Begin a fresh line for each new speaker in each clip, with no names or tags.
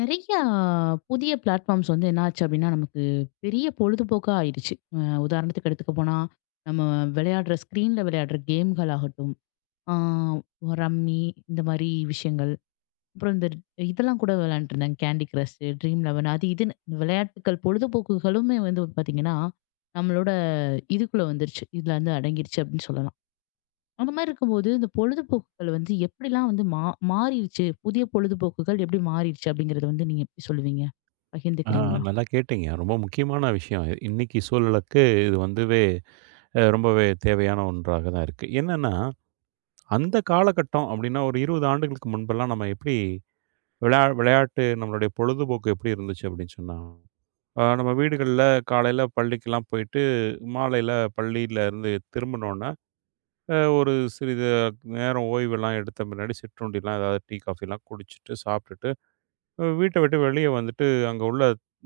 நிறையா புதிய பிளாட்ஃபார்ம்ஸ் வந்து என்னாச்சு அப்படின்னா, நமக்கு பெரிய பொழுதுபோக்கா ஆயிடுச்சு. உதாரணத்துக்கு எடுத்துக்க போனா, நம்ம விளையாடுற ஸ்க்ரீன்ல விளையாடுற கேம்கள் ஆகட்டும், ஆ ரம்மி இந்த மாரி விஷயங்கள். அப்புறம் இதெல்லாம் கூட விளையாண்டுருந்தாங்க. கேண்டி கிரஷ், ட்ரீம் லெவன் அது இதுன்னு விளையாட்டுக்கள் பொழுதுபோக்குகளுமே வந்து பாத்தீங்கன்னா, நம்மளோட இதுக்குள்ள வந்துருச்சு. இதுல வந்து அடங்கிருச்சு அப்படின்னு சொல்லலாம். அந்த மாதிரி இருக்கும்போது, இந்த பொழுதுபோக்குகள் வந்து எப்படிலாம் வந்து மாறிருச்சு? புதிய பொழுதுபோக்குகள் எப்படி மாறிருச்சு? அப்படிங்கிறத வந்து நீங்க எப்படி சொல்லுவீங்க?
ஆ,
பகிர்ந்துக்கிறீங்களா?
நல்லா கேட்டீங்க. ரொம்ப முக்கியமான விஷயம். இன்னைக்கு சூழலுக்கு இது வந்துவே ரொம்பவே தேவையான ஒன்றாக தான் இருக்கு. என்னன்னா, அந்த காலகட்டம் அப்படின்னா, ஒரு 20 ஆண்டுகளுக்கு முன்பெல்லாம் நம்ம எப்படி விளையாட்டு நம்மளுடைய பொழுதுபோக்கு எப்படி இருந்துச்சு அப்படின்னு சொன்னா, நம்ம வீடுகள்ல காலையில பள்ளிக்கெல்லாம் போயிட்டு, மாலையில பள்ளியிலருந்து திரும்பினோன்ன, ஒரு சிறிது நேரம் ஓய்வெல்லாம் எடுத்த பின்னாடி சிற்றுண்டிலாம், ஏதாவது டீ, காஃபிலாம் குடிச்சிட்டு, சாப்பிட்டுட்டு வீட்ட விட்டு வெளிய வந்துட்டு, அங்க உள்ள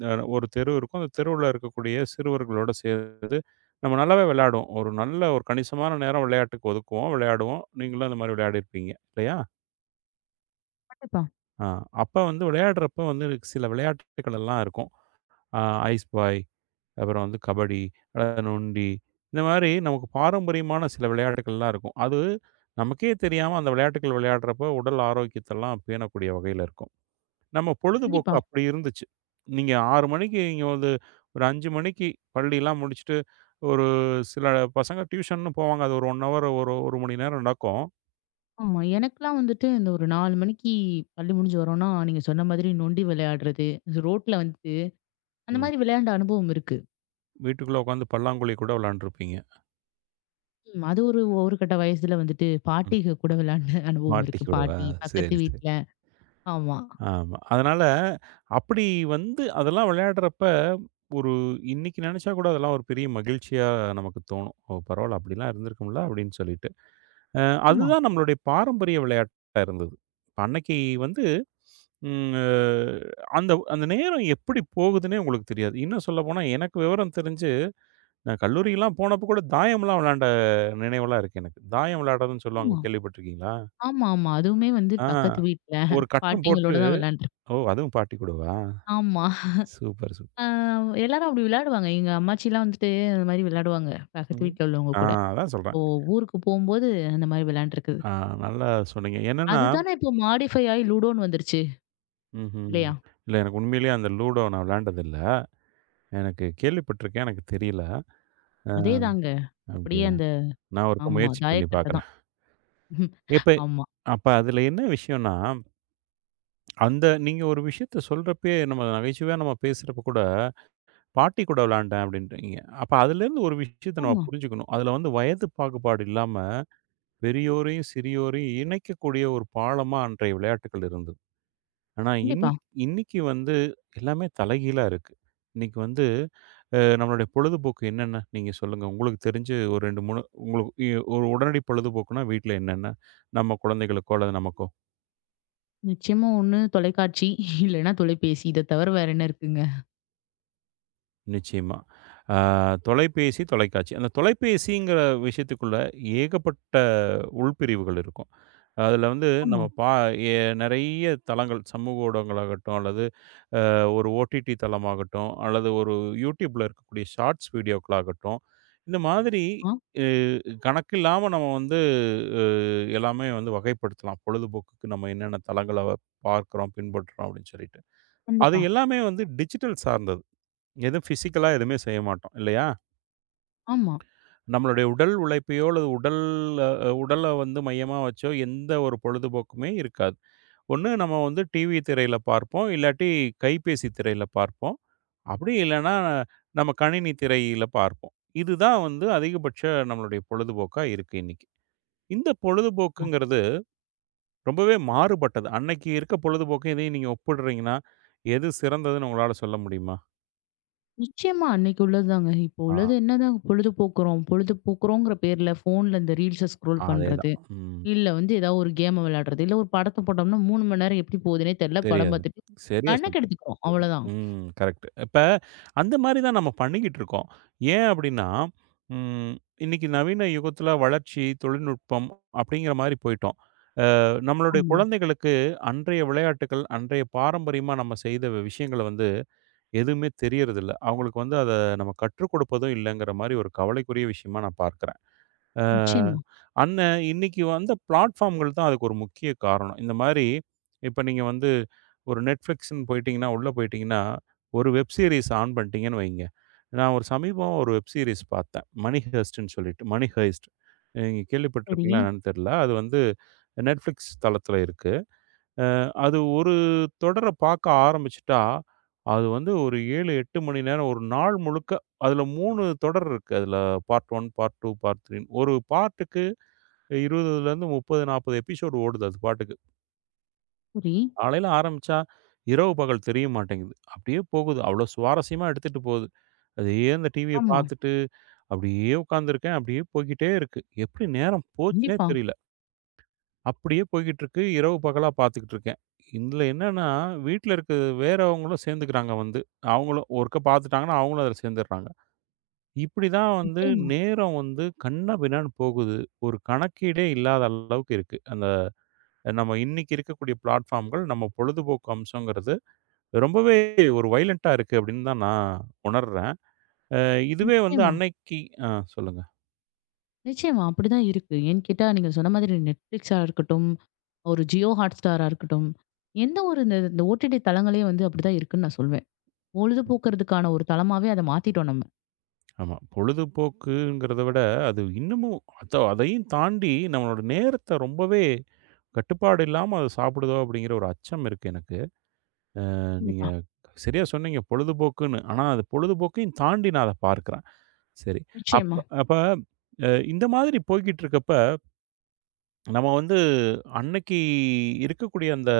ஒரு தெரு இருக்கும். அந்த தெருவுல இருக்கக்கூடிய சிறுவர்களோட சேர்ந்து, நம்ம நல்லாவே விளையாடுவோம். ஒரு நல்ல ஒரு கணிசமான நேரம் விளையாட்டுக்கு ஒதுக்குவோம். விளையாடுவோம். நீங்களும் அந்த மாரி விளையாடியிருப்பீங்க. இல்லையா?
கண்டிப்பா.
ஆ. அப்ப வந்து விளையாடுறப்ப வந்து எனக்கு சில விளையாட்டுகள் எல்லாம் இருக்கும். அ ஐஸ் பாய், அப்புறம் வந்து கபடி, நொண்டி இந்த மாரி நமக்கு பாரம்பரியமான சில விளையாட்டுகள்லாம் இருக்கும். அது நமக்கே தெரியாம அந்த விளையாட்டுகள் விளையாடுறப்போ, உடல் ஆரோக்கியத்தெல்லாம் பேணக்கூடிய வகையில இருக்கும். நம்ம பொழுதுபோக்கு
கண்டிப்பா.
அப்படி இருந்துச்சு. நீங்க 6 மணிக்கு இங்க வந்து ஒரு 5 மணிக்கு பள்ளிலாம் முடிச்சுட்டு, ஒரு சில பசங்க டியூஷன்னு போவாங்க. அது ஒரு 1 ஹவர் ஒரு 1 மணி நேரம் நடக்கும்.
ஆமா. எனக்கெல்லாம் வந்துட்டு இந்த ஒரு 4 மணிக்கு பள்ளி முடிஞ்சு வரோம்னா, நீங்க சொன்ன மாதிரி நொண்டி விளையாடுறது, ரோட்ல வந்து அந்த
ம்.
மாதிரி விளையாண்ட அனுபவம் இருக்கு.
வீட்டுக்குள்ள உட்காந்து பல்லாங்குழி கூட விளையாண்டுருப்பீங்க.
ம். அது ஒரு ஒரு கட்ட வயசுல வந்துட்டு
ம்.
பாட்டிக கூட விளையாண்ட அனுபவம் இருக்கு.
மாட்டிக்கூடவா?
பாட்டி,
சரி,
பக்கத்து
சரி.
வீட்ல. ஆமா.
ஆமா. அதனால அப்படி வந்து அதெல்லாம் விளையாடுறப்ப, ஒரு இன்னைக்கு நெனச்சா கூட அதெல்லாம் ஒரு பெரிய மகிழ்ச்சியா நமக்கு தோணும். ஓ! பரவால்ல அப்படிலாம் இருந்திருக்கும்ல அப்படின்னு சொல்லிட்டு. அ
ஆமா,
அதுதான் நம்மளுடைய பாரம்பரிய விளையாட்டா இருந்தது. இப்ப அன்னைக்கு வந்து ம் அ அந்த அந்த நேரம் எப்படி போகுதுன்னே உங்களுக்கு தெரியாது. இன்னும் சொல்லப்போனா எனக்கு விவரம் தெரிஞ்சு, நான் கல்லூரிலாம் போனப்போ கூட தாயம்லாம் விளையாண்ட நினைவெல்லாம் இருக்கு எனக்கு. தாயம் விளையாடுறதுன்னு
ஆமா.
சொல்லுவாங்க கேள்விப்பட்டுருக்கீங்களா?
ஆமாமா. அதுவுமே வந்து
ஆ,
பக்கத்து வீட்ல,
ஒரு கட்டம்
பாட்டிங்களோட
போட்டு
தான் விளையாண்டுருக்கேன்.
ஓ! அதுவும் பாட்டி கூடவா?
ஆமா.
Super, super.
ஆ எல்லாரும் அப்படி விளையாடுவாங்க. எங்க அம்மாச்சிலாம் வந்துட்டு அந்த மாரி விளையாடுவாங்க. பக்கத்து
ம்.
வீட்ல உள்ளவங்க
ஆ,
கூட.
அதான் சொல்றேன்.
இப்போ ஊருக்கு போம்போது அந்த மாரி விளையாண்டுருக்குது.
ஆ, நல்லா சொன்னீங்க. என்னன்னா
அதுதானே இப்போ மாடிஃபை ஆயி லூடோன்னு வந்துருச்சு.
ம்ஹ்ம்.
இல்லையா?
இல்ல, எனக்கு உண்மையிலேயே அந்த லூடோ நான் விளையாண்டது இல்ல. எனக்கு கேள்விப்பட்டுருக்கேன். எனக்கு தெரியல. அ
அதேதாங்க. அப்படியே
அப்படியா?
அந்த
நான் ஒருக்க
ஆமா.
முயற்சி பண்ணி
தாயக்கட்ட
பார்க்குறேன்.
தான்.
இப்ப
ஆமா.
அப்ப அதுல என்ன விஷயம்ன்னா, அந்த நீங்க ஒரு விஷயத்த சொல்றப்பயே நம்ம நகைச்சுவையா நம்ம பேசுறப்ப கூட, "பாட்டி கூட விளையாண்டேன்" அப்படின்றீங்க. அப்ப அதுலேருந்து ஒரு விஷயத்த நம்ம
ஆமா.
புரிஞ்சுக்கணும். அதுல வந்து வயது பாகுபாடு இல்லாம, பெரியோரையும், சிறியோரையும் இணைக்கக்கூடிய ஒரு பாலமா அன்றைய விளையாட்டுகள் இருந்தது. ஆனா
கண்டிப்பா.
இன்னைக்கு வந்து எல்லாமே தலைகீழா இருக்கு. இன்னைக்கு வந்து நம்மளுடைய பொழுதுபோக்கு என்னென்ன? நீங்க சொல்லுங்க. உங்களுக்கு தெரிஞ்சு ஒரு 2, 3 உங்களுக்கு ஒரு உடனடி பொழுதுபோக்குன்னா வீட்ல என்னென்ன? நம்ம குழந்தைகளுக்கோ அல்லது நமக்கோ?
நிச்சயமா ஒண்ணு தொலைக்காட்சி, இல்லன்னா தொலைபேசி. இத தவிர வேற என்ன இருக்குங்க?
நிச்சயமா. ஆ, தொலைபேசி, தொலைக்காட்சி. அந்த தொலைபேசிங்கிற விஷயத்துக்குள்ள ஏகப்பட்ட உள்பிரிவுகள் இருக்கும். அதுல வந்து
ஆமா.
நம்ம பா எ நெறைய தளங்கள் சமூக ஊடகங்களாகட்டும், அல்லது ஒரு ஓடிடி தளமாகட்டும், அல்லது ஒரு YouTubeல இருக்கக்கூடிய ஷார்ட்ஸ் வீடியோக்களாகட்டும், இந்த மாதிரி
ஆ
அ கணக்கில்லாம நம்ம வந்து அ எல்லாமே வந்து வகைப்படுத்தலாம். பொழுதுபோக்குக்கு நம்ம என்னென்ன தளங்கள பார்க்குறோம், பின்பற்றுறோம் அப்படின்னு சொல்லிட்டு. அது
கண்டிப்பா.
எல்லாமே வந்து டிஜிட்டல் சார்ந்தது. எதுவும் ஃபிசிக்கலா எதுவுமே செய்ய மாட்டோம் இல்லையா?
ஆமா.
நம்மளுடைய உடல் உழைப்பையோ அல்லது உடல் அ உடல வந்து மையமா வச்சோ எந்த ஒரு பொழுதுபோக்குமே இருக்காது. ஒண்ணு நம்ம வந்து டிவி திரையில பார்ப்போம். இல்லாட்டி கைபேசி திரையில பார்ப்போம். அப்படி இல்லன்னா நம்ம கணினி திரையில பார்ப்போம். இதுதான் வந்து அதிகபட்ச நம்மளுடைய பொழுதுபோக்கா இருக்கு இன்னைக்கு. இந்த
ஆ.
பொழுதுபோக்குங்கிறது ரொம்பவே மாறுபட்டது. அன்னைக்கு இருக்க பொழுதுபோக்கும் இதையும் நீங்க ஒப்பிடுறீங்கன்னா, எது சிறந்ததுன்னு உங்களால சொல்ல முடியுமா?
நிச்சயமா அன்னைக்கு உள்ளதுதாங்க. இப்போ
ஆ,
உள்ளது என்னதான் பொழுது போக்குறோம். பொழுது போக்குறோங்கிற பேர்ல ஃபோன்ல இந்த ரீல்ஸ ஸ்க்ரோல்
அதேதான்.
பண்றது.
ம்,
இல்ல வந்து ஏதாவது ஒரு கேம விளையாடுறது. இல்ல ஒரு படத்த போட்டோம்னா 3 மணி நேரம் எப்படி போகுதுன்னே தெரியல. படம்
தெரியாது.
பார்த்துட்டு
சரியா
கண்ண
சொன்னீங்க.
கெடுத்துக்கிறோம். அவ்வளதான்.
ம். கரெக்ட். இப்ப அந்த மாரி தான் நம்ம பண்ணிக்கிட்டு இருக்கோம். ஏன் அப்டின்னா, ம் இன்னைக்கு நவீன யுகத்துல வளர்ச்சி, தொழில்நுட்பம் அப்டிங்கிற மாரி போயிட்டோம். நம்மளுடைய
ஆமா.
குழந்தைகளுக்கு அன்றைய விளையாட்டுக்கள், அன்றைய பாரம்பரியமா நம்ம செய்த விஷயங்கள வந்து எதுவுமே தெரியறதில்ல. அவங்களுக்கு வந்து அத நம்ம கற்றுக் கொடுப்பதும் இல்லங்கிற மாரி ஒரு கவலைக்குரிய விஷயமா நான் பார்க்கிறேன். அ
நிச்சயமா.
அண்ணன் இன்னைக்கு வந்த பிளாட்ஃபார்ம்கள் தான் அதுக்கு ஒரு முக்கிய காரணம். இந்த மாரி இப்ப நீங்க வந்து ஒரு Netflixன்னு போயிட்டீங்கன்னா, உள்ள போயிட்டீங்கன்னா, ஒரு வெப் சீரிஸ் ஆன் பண்ணிட்டீங்கன்னு வைங்க. நான் ஒரு சமீபம் ஒரு வெப் சீரிஸ் பார்த்தேன். மணி ஹெய்ஸ்ட்ன்னு சொல்லிட்டு. Money heist. நீங்க
சரி,
கேள்விப்பட்டிருப்பீங்களா என்னன்னு தெரியல. அது வந்து Netflix தளத்தில இருக்கு. அது ஒரு தொடர பார்க்க ஆரம்பிச்சுட்டா, அது வந்து ஒரு 7, 8 மணி நேரம் ஒரு நாள் முழுக்க அதில 3 தொடர் இருக்கு. அதில பார்ட் 1, பார்ட் 2, பார்ட் 3 ன்னு. ஒரு பார்ட்டுக்கு 20லேருந்து 30, 40 எபிசோடு ஓடுது அது பாட்டுக்கு.
சரி.
காலையில ஆரம்பிச்சா, இரவு பகல் தெரிய மாட்டேங்குது. அப்படியே போகுது. அவ்வளோ சுவாரஸ்யமா எடுத்துட்டு போகுது. அதையே அந்த டிவிய
ஆமா.
பார்த்துட்டு, அப்படியே உட்காந்துருக்கேன். அப்படியே போய்க்கிட்டே இருக்கு. எப்படி நேரம் போச்சுன்னே
கண்டிப்பா.
தெரியல. அப்படியே போய்க்கிட்டுருக்கு. இரவு பகலா பார்த்துக்கிட்டு இருக்கேன். இதுல என்னன்னா, வீட்ல இருக்க வேறவங்களும் சேர்ந்துக்கிறாங்க வந்து. அவங்களும் ஒருக்கா பார்த்துட்டாங்கன்னா, அவங்களும் அதுல சேர்ந்துடுறாங்க. இப்படிதான் வந்து
நிச்சயமா,
நேரம் வந்து கன்னா பின்னான்னு போகுது. ஒரு கணக்கீடே இல்லாத அளவுக்கு இருக்கு. அந்த நம்ம இன்னைக்கு இருக்கக்கூடிய பிளாட்ஃபார்ம்கள் நம்ம பொழுதுபோக்கு அம்சங்கிறது ரொம்பவே ஒரு வயலண்ட்டா இருக்கு அப்படின்னு தான் நான் உணர்றேன். அ இதுவே வந்து
நிச்சயமா,
அன்னைக்கு ஆ, சொல்லுங்க.
நிச்சயமா. அப்படிதான் இருக்கு. ஏன்னு கேட்டா நீங்க சொன்ன மாதிரி Netflixஆ இருக்கட்டும், ஒரு Jio Hotstarஆ இருக்கட்டும். எந்த ஒரு இந்த இந்த ஓடிடி தளங்களே வந்து அப்படிதான் இருக்குன்னு நான் சொல்வேன். பொழுதுபோக்குறதுக்கான ஒரு தளமாவே அத மாத்திட்டோம் நம்ம.
ஆமா. பொழுதுபோக்குங்கிறத விட அது இன்னமும் அத அதையும் தாண்டி நம்மளோட நேரத்த ரொம்பவே கட்டுப்பாடு இல்லாம அது சாப்பிடுதோ அப்படிங்கிற ஒரு அச்சம் இருக்கு எனக்கு. நீங்க
கண்டிப்பா.
சரியா சொன்னீங்க பொழுதுபோக்குன்னு. ஆனா அது பொழுதுபோக்கையும் தாண்டி நான் அத பார்க்கிறேன். சரி.
நிச்சயமா.
அப்ப அப்ப இந்த மாதிரி போய்க்கிட்டு இருக்கப்ப நம்ம வந்து அன்னைக்கு இருக்கக்கூடிய அந்த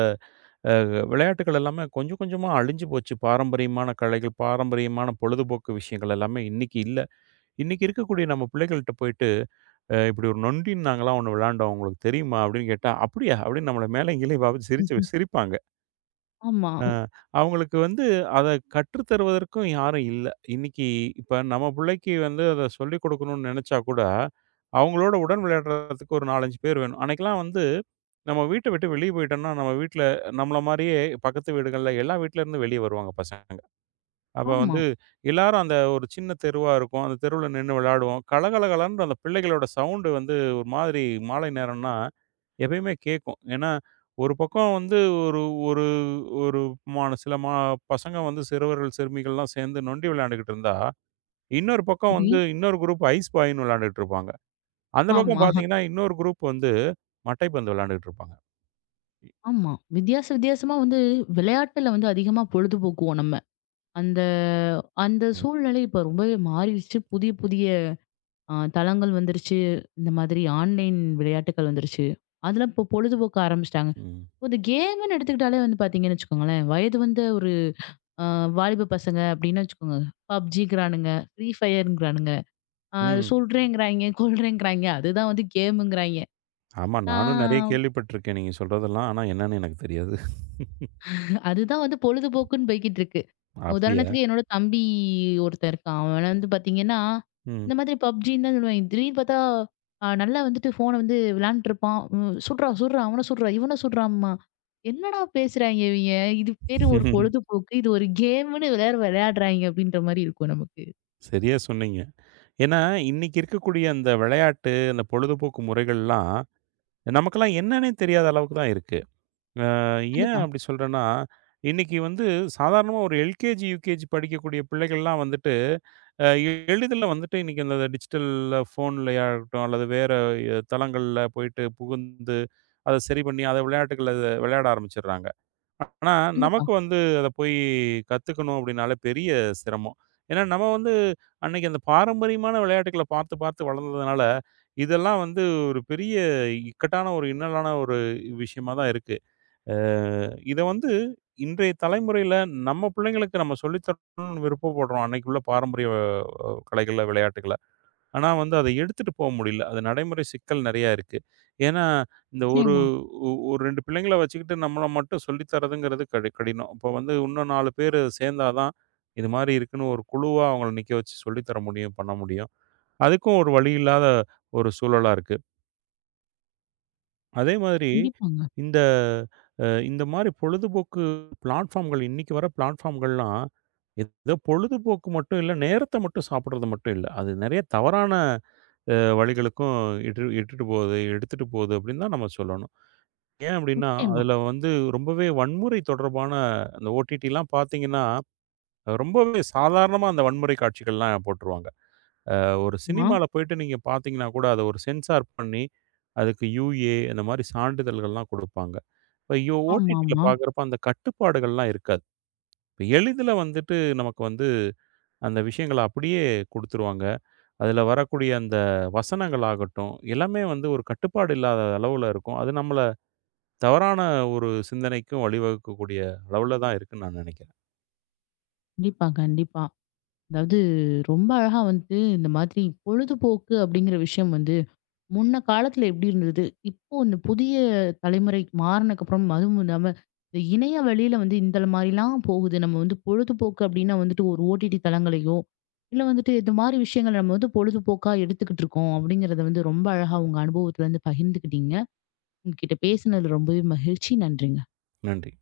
அ விளையாட்டுகள் எல்லாமே கொஞ்சம் கொஞ்சமா அழிஞ்சு போச்சு. பாரம்பரியமான கலைகள், பாரம்பரியமான பொழுதுபோக்கு விஷயங்கள் எல்லாமே இன்னைக்கு இல்ல. இன்னைக்கு இருக்கக்கூடிய நம்ம பிள்ளைகள்ட்ட போயிட்டு, இப்படி ஒரு நொண்டின்னு நாங்கலாம் ஒண்ணு விளையாண்டோம். உங்களுக்கு தெரியுமா?" அப்படின்னு கேட்டா, "அப்படியா?" அப்படின்னு நம்மள மேலேயும் கீழயும் பாத்து சிரிச்சு
ம்ஹும்.
சிரிப்பாங்க.
ஆமா,
அ அவங்களுக்கு வந்து அத கற்று தருவதற்கும் யாரும் இல்ல. இன்னைக்கு இப்ப நம்ம பிள்ளைக்கு வந்து அத சொல்லிக் குடுக்கணும்னு நெனச்சா கூட, அவங்களோட உடன் விளையாடுறதுக்கு ஒரு 4, 5 பேர் வேணும். அன்னைக்கெல்லாம் வந்து நம்ம வீட்ட விட்டு வெளிய போயிட்டோம்னா, நம்ம வீட்ல நம்மள மாரியே பக்கத்து வீடுகள்ல எல்லா வீட்ல இருந்தும் வெளிய வருவாங்க பசங்க. அப்ப
ஆமா.
வந்து எல்லாரும் அந்த ஒரு சின்ன தெருவா இருக்கும். அந்த தெருவுல நின்னு விளையாடுவோம். கலகலகலன்னு அந்த பிள்ளைகளோட சவுண்டு வந்து ஒரு மாதிரி மாலை நேரம்னா எப்பயுமே கேட்கும். ஏன்னா, ஒரு பக்கம் வந்து ஒரு ஒரு ஒரு மான சில மா பசங்க வந்து சிறுவர்கள், சிறுமிகள்லாம் சேர்ந்து நொண்டி விளையாண்டுக்கிட்டு இருந்தா, இன்னொரு பக்கம்
சரி.
வந்து இன்னொரு குரூப் ஐஸ் பாய்ன்னு விளையாண்டுட்டு இருப்பாங்க. அந்த பக்கம்
ஆமா.
பார்த்தீங்கன்னா, இன்னொரு குரூப் வந்து மட்டைப்பந்து விளையாண்டுட்டு இருப்பாங்க.
ஆமா. வித்தியாச வித்தியாசமா வந்து விளையாட்டுல வந்து அதிகமா பொழுதுபோக்குவோம் நம்ம. அந்த அந்த
ம்.
சூழ்நிலை இப்ப ரொம்பவே மாறிடுச்சு. புதிய புதிய தளங்கள் வந்துருச்சு. இந்த மாதிரி ஆன்லைன் விளையாட்டுக்கள் வந்துருச்சு. அதுல இப்போ பொழுதுபோக்க ஆரம்பிச்சுட்டாங்க.
ம்.
இந்த கேம்ன்னு எடுத்துக்கிட்டாலே வந்து பார்த்தீங்கன்னு வச்சுக்கோங்களேன், வயது வந்த ஒரு அ வாலிப பசங்க அப்டின்னு வச்சுக்கோங்க. பப்ஜிங்கிறானுங்க, ஃப்ரீ ஃபயர்ங்கிறானுங்க, அ
ம்.
சுடுறேங்கிறாய்ங்க, கொல்றேங்கிறாய்ங்க. அதுதான் வந்து கேமுங்கிறாய்ங்க.
ஆமா.
ஆ
நானும் நெறைய கேள்விப்பட்டுருக்கேன் நீங்க சொல்றதெல்லாம். ஆனா என்னன்னு எனக்கு தெரியாது.
அதுதான் வந்து பொழுதுபோக்குன்னு போய்க்கிட்டு இருக்கு.
அப்படியா?
உதாரணத்துக்கு என்னோட தம்பி ஒருத்தன் இருக்கான். அவன் வந்து பார்த்தீங்கன்னா,
ம்.
இந்த மாதிரி பப்ஜின்னு தான் சொல்லுவேன். திடீர்னு பார்த்தா, நல்லா வந்துட்டு ஃபோன வந்து விளையாண்டுட்டு இருப்பான். சுட்றா, சுட்றா அவன சுட்றா, இவன சுட்றாம்மா. என்னடா பேசுறாய்ங்க இவய்ங்க? இது பேரு ஒரு பொழுதுபோக்கு. இது ஒரு கேம்ன்னு எல்லாரும் விளையாடுறாய்ங்க அப்டின்ற மாரி இருக்கும் நமக்கு.
சரியா சொன்னீங்க. ஏன்னா, இன்னைக்கு இருக்கக்கூடிய அந்த விளையாட்டு, அந்த பொழுதுபோக்கு முறைகள்லாம், நமக்கெல்லாம் என்னன்னே தெரியாத அளவுக்கு தான் இருக்கு. அ ஏன்
கண்டிப்பா,
அப்படி சொல்றேன்னா, இன்னைக்கு வந்து சாதாரணமா ஒரு எல்கேஜி, யுகேஜி படிக்கக்கூடிய பிள்ளைகள்லாம் வந்துட்டு, அ எளிதில வந்துட்டு இன்னைக்கு அந்த டிஜிட்டல்ல ஃபோன்லயா இருக்கட்டும், அல்லது வேற தளங்கள்ல போயிட்டு புகுந்து, அத சரி பண்ணி, அத விளையாட்டுகள விளையாட ஆரம்பிச்சுடுறாங்க. ஆனா,
கண்டிப்பா.
நமக்கு வந்து அத போய் கத்துக்கணும் அப்படின்னாலே பெரிய சிரமம். ஏன்னா, நம்ம வந்து அன்னைக்கு அந்த பாரம்பரியமான விளையாட்டுக்கள பார்த்து, பார்த்து வளர்ந்ததுனால, இதெல்லாம் வந்து ஒரு பெரிய இக்கட்டான ஒரு இன்னலான ஒரு விஷயமா தான் இருக்கு. அ இத வந்து இன்றைய தலைமுறையில நம்ம பிள்ளைங்களுக்கு நம்ம சொல்லி தரணும்னு விருப்பப்படுறோம். அன்னைக்கு உள்ள பாரம்பரிய கலைகள, விளையாட்டுகள. ஆனா வந்து அத எடுத்துட்டு போ முடியல. அது நடைமுறை சிக்கல் நெறையா இருக்கு. ஏன்னா, இந்த ஒரு
நிச்சயமா,
ஒரு 2 பிள்ளைங்கள வச்சுக்கிட்டு நம்மள மட்டும் சொல்லி தர்றதுங்கிறது கடினம். இப்ப வந்து இன்னும் 4 பேரு சேர்ந்தா தான், இது மாரி இருக்குன்னு ஒரு குழுவா அவங்கள நிக்க வச்சு சொல்லி தர முடியும், பண்ண முடியும். அதுக்கும் ஒரு வழி இல்லாத ஒரு சூழலா இருக்கு. அதே மாதிரி
கண்டிப்பாங்க.
இந்த இந்த மாரி பொழுதுபோக்கு பிளாட்ஃபார்ம்கள் இன்னைக்கு வர பிளாட்ஃபார்ம்கள்லாம், ஏதோ பொழுதுபோக்கு மட்டும் இல்ல, நேரத்த மட்டும் சாப்பிடுறது மட்டும் இல்ல. அது நெறைய தவறான வழிகளுக்கும் இட்டுட்டு போகுது, எடுத்துட்டு போகுது அப்படின்னு தான் நம்ம சொல்லணும். ஏன் அப்படின்னா,
நிச்சயமா.
அதில வந்து ரொம்பவே வன்முறை தொடர்பான அந்த ஓடிடிலாம் பார்த்தீங்கன்னா, ரொம்பவே சாதாரணமா அந்த வன்முறை காட்சிகள்லாம் போட்டுருவாங்க. ஒரு சினிமால போயிட்டு நீங்க பார்த்தீங்கன்னா கூட, அத ஒரு சென்சார் பண்ணி, அதுக்கு யுஏ அந்த மாரி சான்றிதழ்கள்லாம் குடுப்பாங்க. இப்ப
ஆமா,
ஓடிடில
ஆமாமா.
பார்க்குறப்ப அந்த கட்டுப்பாடுகள்லாம் இருக்காது. இப்ப எளிதில வந்துட்டு நமக்கு வந்து அந்த விஷயங்கள அப்படியே குடுத்துருவாங்க. அதில வரக்கூடிய அந்த வசனங்கள் ஆகட்டும், எல்லாமே வந்து ஒரு கட்டுப்பாடு இல்லாத அளவுல இருக்கும். அது நம்மள தவறான ஒரு சிந்தனைக்கும் வழிவகுக்கக்கூடிய அளவுல தான் இருக்குன்னு நான் நினைக்கிறேன்.
கண்டிப்பா, கண்டிப்பா. அதாவது ரொம்ப அழகா வந்து இந்த மாதிரி பொழுதுபோக்கு அப்டிங்கிற விஷயம் வந்து முன்ன காலத்துல எப்படி இருந்தது? இப்போ இந்த புதிய தலைமுறை மாறுனதுக்கு அப்புறம் அதுவும் இல்லாம இந்த இணைய வழியில வந்து இந்த மாரிலாம் போகுது. நம்ம வந்து பொழுதுபோக்கு அப்படின்னா வந்துட்டு ஒரு ஓடிடி தளங்களையோ, இல்ல வந்துட்டு இந்த மாரி விஷயங்கள நம்ம வந்து பொழுதுபோக்கா எடுத்துக்கிட்டு இருக்கோம் அப்படிங்கிறத வந்து ரொம்ப அழகா உங்க அனுபவத்துல இருந்து பகிர்ந்துக்கிட்டீங்க. உங்ககிட்ட பேசினது ரொம்பவே மகிழ்ச்சி. நன்றிங்க.
நன்றி.